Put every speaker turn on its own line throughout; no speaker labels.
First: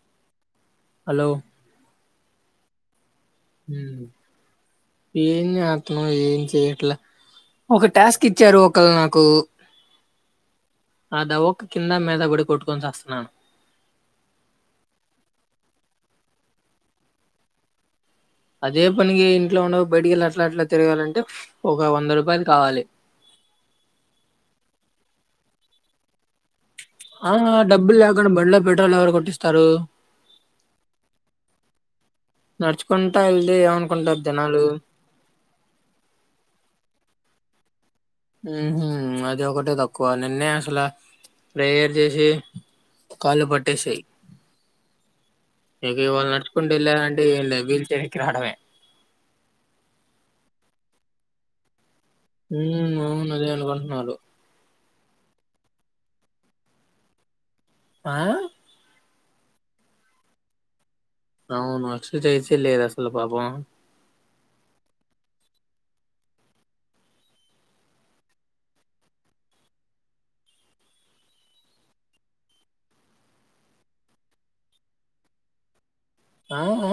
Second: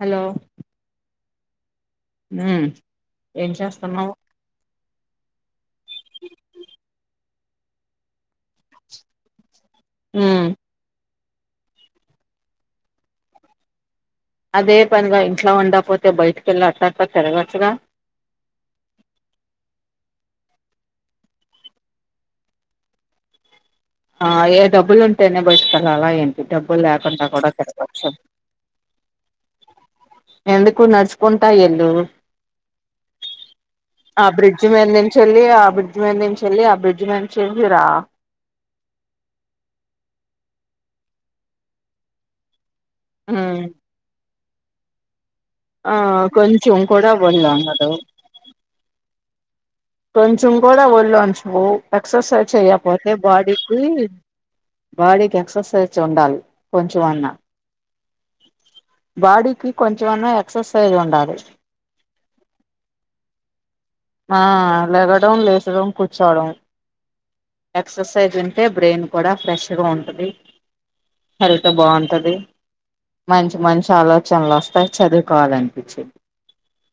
Hello
hello
మ్ ఏం చేస్తున్నావు
ఏం జేత్నం ఏం చెయట్ల ఒక టాస్క్ ఇచ్చారు ఒకల్ నాకు
ఉమ్
ఆదవ్వక కింద మీద పడి కొట్టుకొని చస్తన్నాను
అదే పనిగా ఇంట్లో ఉంకపోతే బయటికెళ్ళి అట్లా అట్లా తిరగచ్చుగా
అదే పనికి గ ఇంట్లో ఉండగ బయటకెళ్ళి అట్ల అట్ల తిరగాలంటే ఒక వంద రూపాయలు కావాలి
ఆ ఏ డబ్బుల్ ఉంటేనే బయటికెళ్ళల ఏంటి డబ్బులు లేకుండా
ఆ
కూడా
డబ్బులు
తిరగొచ్చు
లేకుండా బండిలో పెట్రోల్ ఎవరు కొట్టిస్తారు
ఎందుకు నడుచుకుంటా ఎల్లు
నడుచుకుంటా వెళ్తే ఏమనుకుంటారు
ఆ
జనాలు
బ్రిడ్జ్ మీద చెల్లి ఆ బ్రిడ్జ్ మీద నించి ఎల్లి ఆ బ్రిడ్జ్ మీచ్ చెంజిరా
మ్మ్ హు అది ఒకటే తక్కువ నిన్నే అసల ప్రేయర్ జేసి
ఉమ్
కాళ్ళుపట్టేశయ్
ఆ
ఇగ ఇవాళ నడుచుకుంటూ
కొంచెం కూడా
ఎళ్ళానంటే ఏం
ఒళ్ళు
లే వీల్
అందదు
చైర్ ఎక్కి రాడమే
కొంచెం కూడా వొళ్ళొంచవు ఎక్సర్సైజ్
ఉమ్
చేయ్యకపోతే
అవును అదే
బాడీకి
అనుకుంటున్నారు
బాడీకి ఎక్ససైజ్ ఉండాలి కొంచెం అన్నా
ఆ
బాడీకి కొంచెం అన్నా ఎక్ససైజ్ ఉన్
అవును ఎక్ససైస్ ఏ లేదు అసలు పాపం
ఆ లెగడం లేచడం కూర్చోడం ఎక్సర్సైజ్ ఉంటే బ్రెయిన్ కూడా ఫ్రెష్ గా ఉంటది హల్త్ బావుంటది మంచి మంచి ఆలోచనలు వస్తాయి చదువుకోవాలనిపించి
ఆ ఆ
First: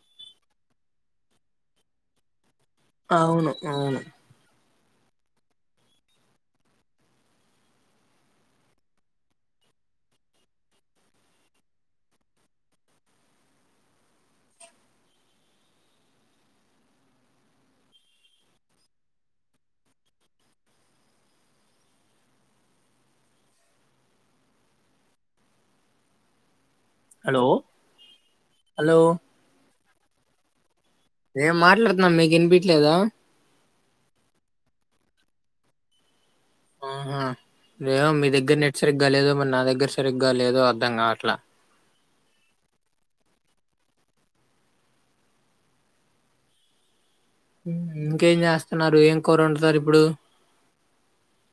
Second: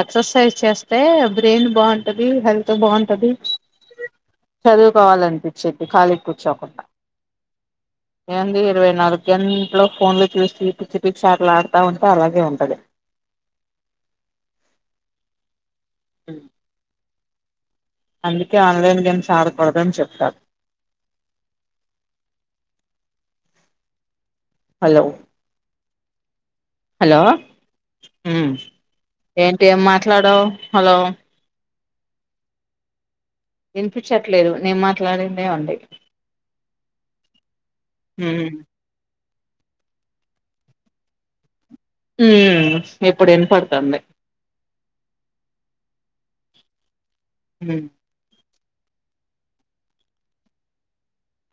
ఎక్సర్సైజ్ చేస్తే బ్రెయిన్ బావుంటది హెల్త్
అవును అవును
చదువుకోవాలనిపించేది ఖాళీ కూర్చోకుండా ఏంది ఇరవై నాలుగు గంటలూ ఫోన్లు చూసి పిచ్చి పిచ్చి ఆట్లు ఆడుతా ఉంటే అలాగే ఉంటది మ్ అందుకే ఆన్లైన్ గేమ్స్ ఆడకూడదని చెప్తారు హలో హలో మ్
హలో
ఏంటి ఏం మాట్లాడవ్
ఏం మాట్లాడత్నాం మీకు ఇనిపీట్లేదా
వినిపించట్లేదు నేం మాట్లాడిందే ఉంది
ఆహా ఏమో మీ
హ్మ్
దగ్గర నెట్ సరిగ్గా లేదు మన నా దగ్గర సరిగ్గా లేదో అర్థంగాట్లా
మ్మ్ ఇప్పుడు వినపడుతుంది
ఇంకేం చేస్తున్నారు ఏం కూర వండుతారు ఇప్పుడు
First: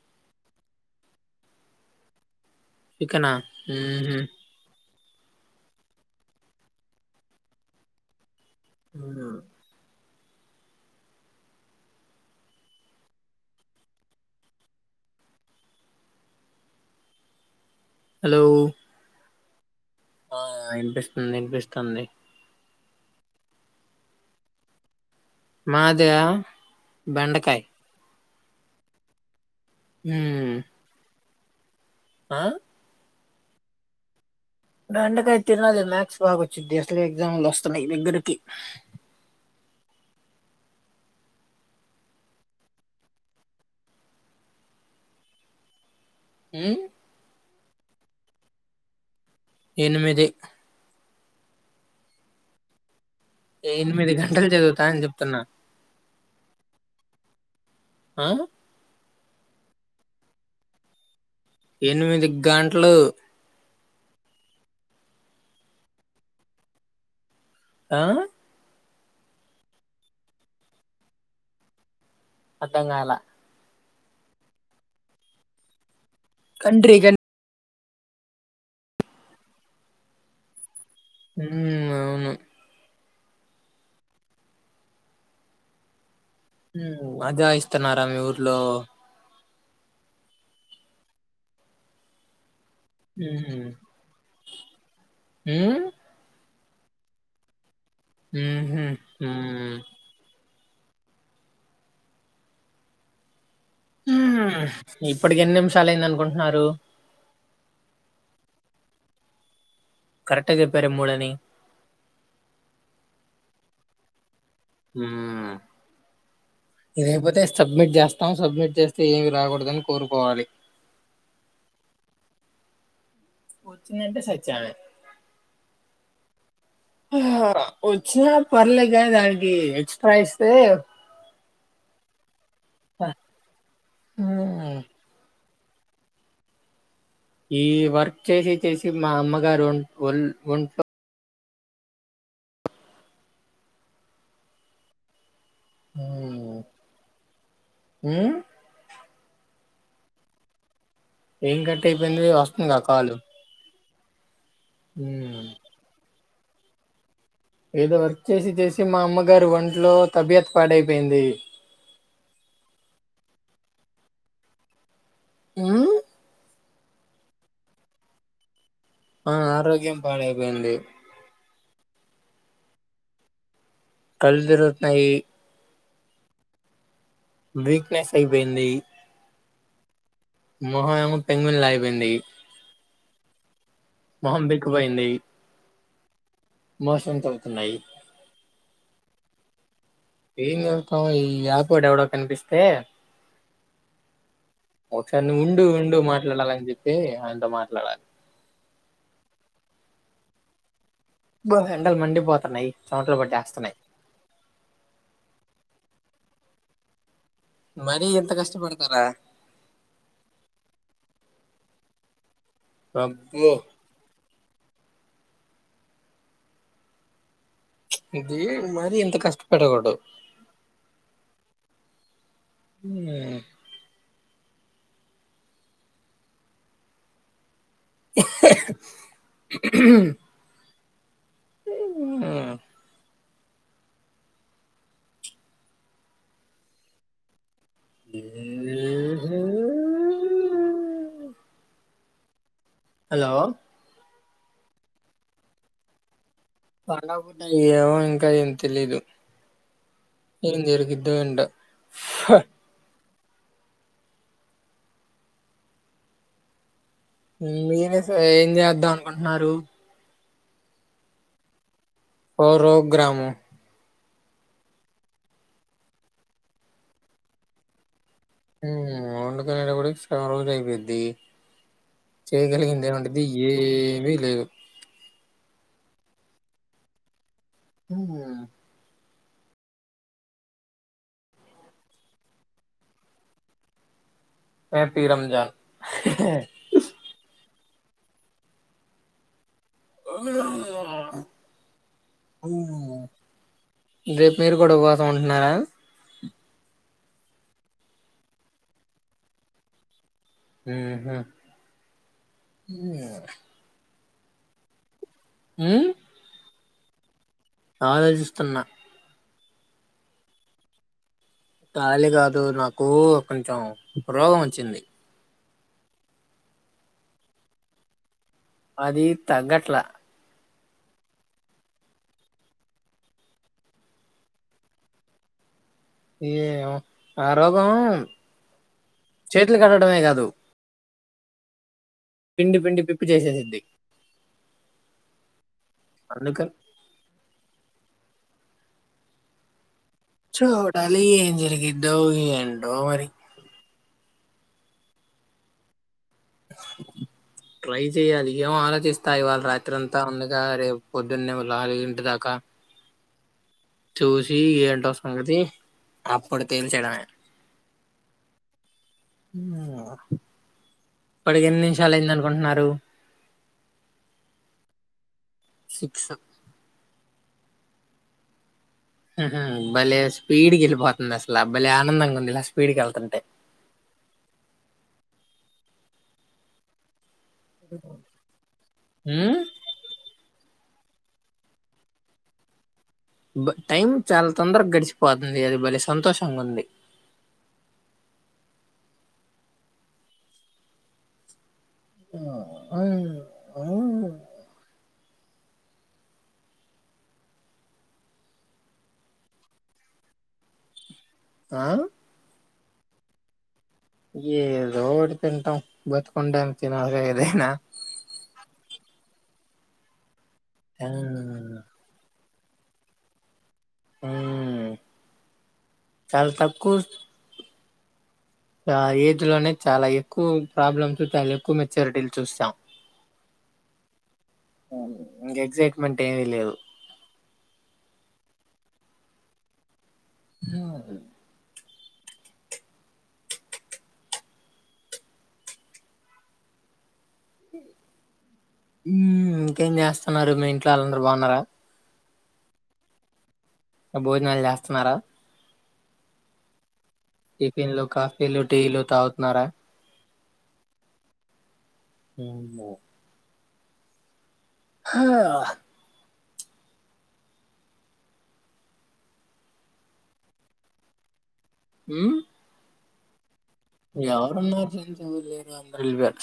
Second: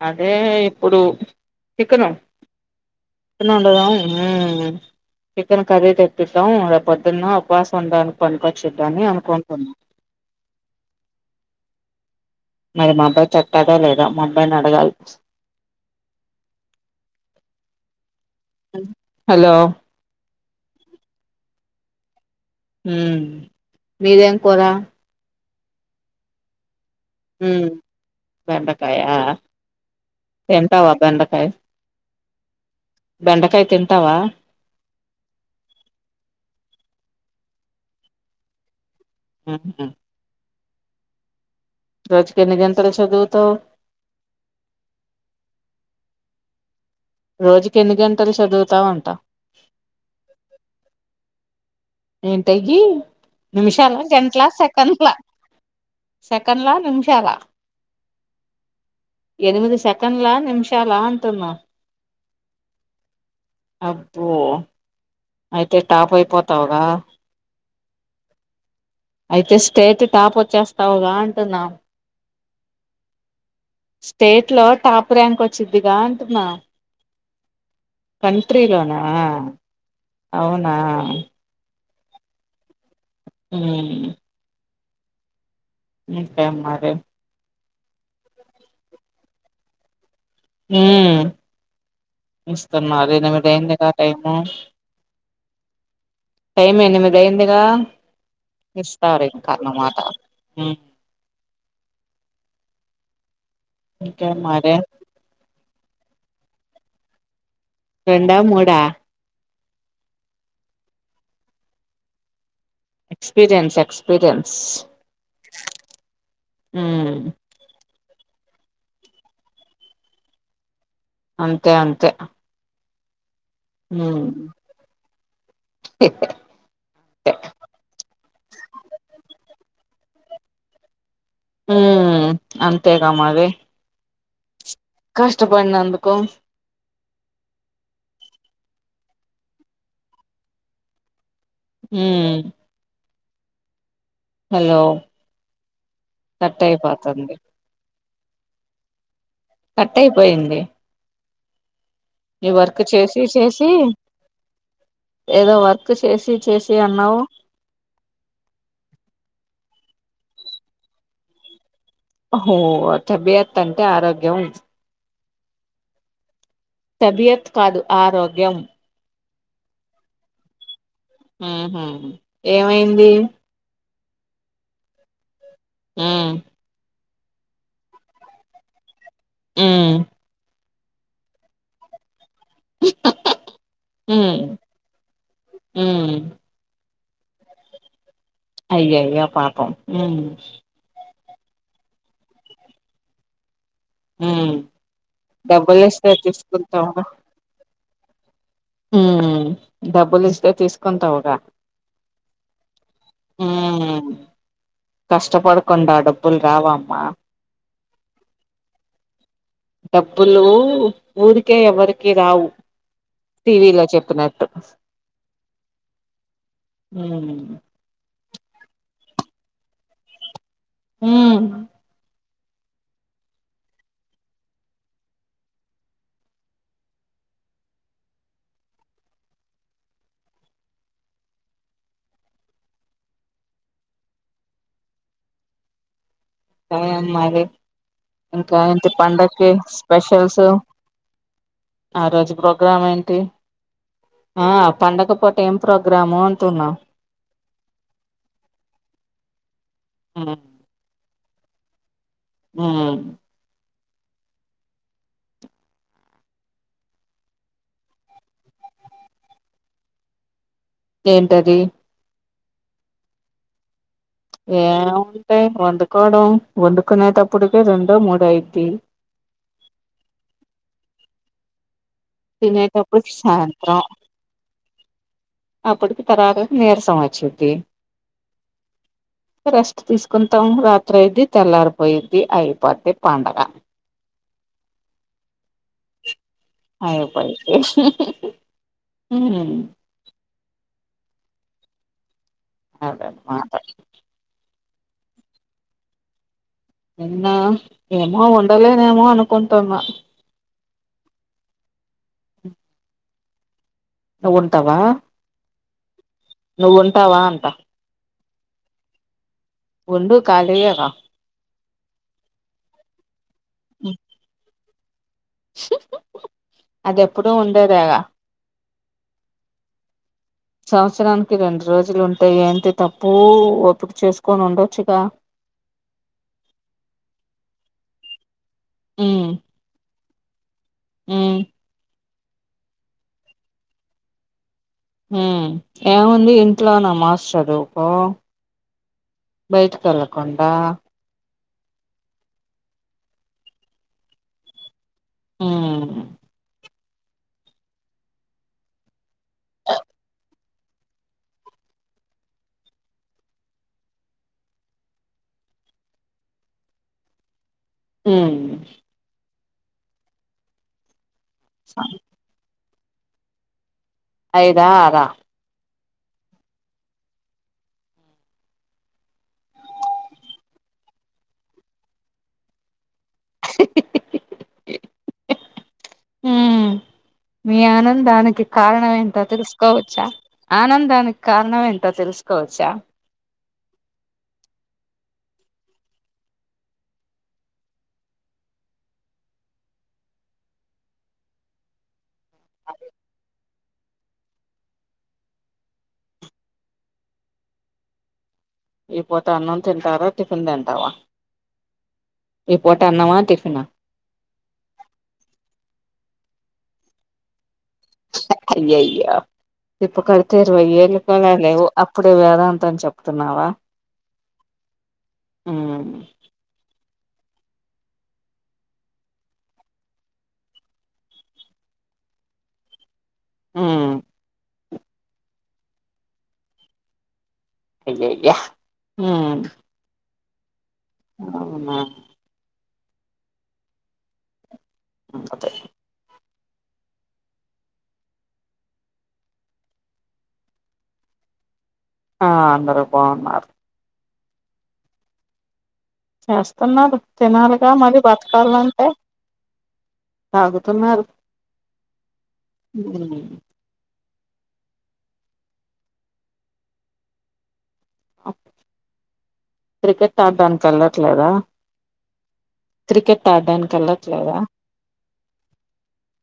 అదే ఇప్పుడు చికెను
చికెనా
కెను వండుదం మ్మ్మ్ చికెన్ కర్రీ తెప్పిద్దాం రేప్ పొద్దున్న ఉపవాసం ఉండానికి పనికొచ్చిద్దని అనుకుంటున్నా మరి మా అబ్బాయి తెత్తడో లేదో మా అబ్బాయినడగాలి
హలో
హ్మ్. హలో
ఆ వినిపిస్తుంది వినిపిస్తుంది.
ఉమ్ మిడ్ ఏం కూర?
మద బెండకాయ్
బెండకాయ,
ఉమ్,
తింటావా బెండకాయ్?
ఆ
బెండకాయ్ తింటావా?
దండకాయ్ తినాలి మ్యాథ్స్ బాగాొచ్చింది, అసలే ఎగ్జాములు వస్తున్నాయ్ దగ్గరికి
ఉహ్ ఉమ్ రోజుకి ఎన్ని గంటలు చదుతవ్?
హమ్
రోజుకి ఎన్ని గంటలు చదువుతావంట?
ఎనిమిది
ఏంటయి నిమిషాల
ఎనిమిది గంటలు
గంటలా
చదువుతా అని
సెకండ్లా?
చెప్తున్నా
సెకండ్లా నిమిషాల?
ఆ
ఎనిమిది సెకండ్ల నిమిషాల?
ఎనిమిది గంటలు
అబ్బో అయితే టాప్ అయిపోతావురా.
ఆ
అయితే స్టేట్ టాప్ వచ్చేస్తావురా అంటున్నా.
ఆర్ద్రంకల
స్టేట్ లో టాప్ ర్యాంక్ వచ్చిదిగా
కంట్రీ గన్
కంట్రీలోనా అవునా?
ఉమ్ అవును
ఉమ్ ఇంకేం మరి?
తిన్నారా మీ ఊర్లో?
ఉమ్ ఇస్తున్నారు ఎనిమిది
ఉహు
అయింది గా టైము.
ఉమ్
టైం ఎనిమిది అయిందిగా
ఉహు
ఇస్తార్ ఇంకా
ఉమ్
అన్నమాట ఉమ్ ఇంకేం
ఉమ్
మరి
ఇప్పటికి ఎన్ని నిమిషాలుయింద అనుకుంటున్నారు?
రెండా మూడా?
కరెక్ట్ ఏ చెప్పారు మూడు అని.
ఎక్స్పీరియన్స్ ఎక్స్పీరియన్
ఉమ్ ఇది
ఉమ్,
అయిపోతే సబ్మిట్ చేస్ త సబ్మిట్ చేస్తే ఏమి రాకూడదు అని కోరుకోవాలి.
అంతే అంతే
వచ్చినయ్ అంటే
ఉమ్
సచ్చావే ఆ వచ్చినా పర్లేగని దానికి ఏస్ ప్రై సేవ్
ఉమ్ అంతేగా మరి
ఉమ్
కష్టపడి అందుకో
ఈ వర్క్ చేసి చేసి మా అమ్మగారు ఓన్ ఓల్ వొంట్లో
ఉమ్ హలో కట్ అయ్ పోతుంది.
మ్
కటైయిపోయింది
ఏం కట్ అయిపోయింది వస్తుంద్గా కాలు
చేసి
ఉమ్
ఏదో వర్క్ షేసి చేసి అన్నావు
ఏదో వర్క్ చేసి చేసి మా అమ్మగారు ఒంట్లో తబ్యత్ పాడైపోయింది
ఒహో తబియత్తంటే ఆరోగ్యం
మ్
తబియత్ కాదు ఆరోగ్యం
ఆ ఆరోగ్యం పాడైపోయింది
మ్ హ్ ఏవైంది
కల్ దిరుగ్తున్నాయి
మ్
వీక్నెస్ అయిబోయింది
మ్
మొహం ఏమొ పెంగ్విన్ లా పోయింది మొహం బీక్కుబోయింది
మ్
మోషన్స్ అవ్తున్నాయి
అయ్యయ్యొ పాపం ఉమ్
ఏం జేతం ఈ యాకుడ్ ఎవడో కనిపిస్తే
మ్
ఒకసారి నువ్వు ఉండు ఉండు
డబ్బులిస్తే
మాట్లాడాలని
తీస్కుంటావ
చెప్పి ఆయనతో మాట్లాడాలి
మ్ డబ్బులిస్తే తీస్ కుంటవ్గా
అబ్బో ఎండలు మండిపోతున్నాయి చెమటలు పట్టేస్తున్నాయి
మ్ కష్టపడకుండా డబ్బుల్ రావమ్మా
మరీ ఇంత కష్టపడ్తారా
డబ్బులూ ఊరికే ఎవరికి రావు
అబ్బో
టీవీలో చెప్పినట్ మ్
దీ మరీ ఇంత కష్టపడకూడ్
మ్
ఆ
సరే మరి ఇంకా టి పండక్కి స్పెషల్స్ ఆరోజ్ ప్రో గ్రామ్ ఏంటి
హలో
ఆ పండగ పూట ఏం ప్రోగ్రామూ
పండగ్ పూట ఏమో ఇంకా ఏం తెలీదు ఏం జరిగిద్దో ఎంటో
మ్
మీరే ఏం చేద్దాం అనుకుంటున్నారు
ఏంటది
ఓ రోగ్రాము
ఏం ఉంటాయ్ వండుకోవడం వండుకునేటప్పుడు కే రెండో మూడో అయిద్ది
మ్ వండుకునేటప్పుడిక్ సగం రోజు అయిపోయిద్ది చేయగలిగింది
తినేటప్పటికి
ఏముంటది ఏమీ లేదు
అప్పుడుకి తరాకకు నీరసం వచ్చిద్ది
మ్
రెస్ట్ తీసుకుంటాం రాత్రి ఐద్ది తెల్లారిపోయిద్ది అయిపోద్ది పండగ
యాపి రంజాన్
అయిపోయిద్ది మ్ అదనమాట
రేపెరు డ ఉపాసమంట్నార
ఎన్నా ఏమో ఉండలేనేమో అనుకుంటున్నా
ఊహు
నువ్వుంటవా
ఊ
నువ్వుంటావా అంటా
ఆలోచిస్తున్నా
ఉండు ఖాళీ ఏగా
ఖాళీ గాదు నాకు కొంచెం రోగం వచ్చింది
అది ఎప్పుడూ ఉండేదేగా
అది తగ్గట్లా
సంవత్సరానికి రెండు రోజులు ఉంటే ఏంటి తప్పూ ఓపిక చేసుకొని ఉండొచ్చుగా
[inaudible] ఏమో ఆ రోగం చేట్లు కట్టడమే గాదు
ఊ
పిండి పిండి పిప్పి చేసేసిద్ది
మ్మ్ ఏముంది
అందుకని
ఇంట్లో నమాజ్ చదువుకో బైట
చూడాలి ఏం జరిగిద్దో ఏంటో మరి
ఊ
ట్రై చెయాలి ఏమో ఆలోచిస్తా ఇవాళ రాత్రి అంతా ఉంది ఇంకా రేపు పొద్దున్నే నాలుగింటిదాకా చూసి ఏంటో సంగతి అప్పుడు తేల్చయడమే
ఊ
పడికి ఎన్ని నిమిషాలు అయిందనుకుంటన్నారు
ఐదా ఆరా
సిక్స్ భలే స్పీడ్ గెళ్ళిపోతుంది అసలా భలే ఆనందంగుంది ఇలా స్పీడ్ గా ఎళ్తుంటే
మ్మ్ మీ ఆనందానికి కారణం ఏంటో
ఉమ్
తెలుసుకోవచ్చా ఆనందానికి కారణం ఏంటో తెలుసుకోవచ్చా
టైం చాలా తొందరగా గడిచిపోతుంది అది బలే సంతోషంగుంది [inaudible] [unintelligible]
ఈపూట అన్నం తింటారా టిఫిన్ తింటావా
ఆ
ఈ పూట అన్నమా టిఫెన
ఏదో ఒకటి తింటాం బతుకుండానికి తినాలిగా ఏదైనా
అయయ్యో ఇప్పకడతే ఇరవై ఏళ్లు
ఉమ్
కడా లేవు అప్పుడే వ్యాద అంతని చెప్తున్నావా
మ్మ్
మ్మ్
చాల తక్కు ఆ ఏజ్ లోనే చాలా ఎక్కువ ప్రాబ్లమ్స్ చాలా ఎక్కువ మెచ్యూరిటీలు చూసాం
మ్మ్
ఇంక ఎగ్జైట్మెంట్ ఏమీ లేదు
అయ్యయ్యా
హ
అవునా మతే
ఇంకేం చేస్తన్నారు మీ ఇంట్లో వాళ్ళందరూ బాగున్నారా
ఆ అందరు బాగున్నారు
భోజనాలు చేస్తన్నారా
చేస్తన్నారు తినాలిగా
టిఫిన్లు,
మరి
కాఫీలు, టీలు
బతకాలంటే
తాగుతున్నారా?
తాగుతున్నారు
హుమో
మ్మ్
హా
అ క్రికెట్ ఆడ్డానికి వెళ్ళట్లేదా
ఉమ్
క్రికెట్ ఆడడానికి వెళ్ళట్లేదా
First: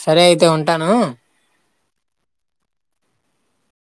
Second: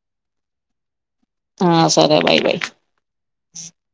సరే అయితే ఉంటాను
ఆ సరే బై బై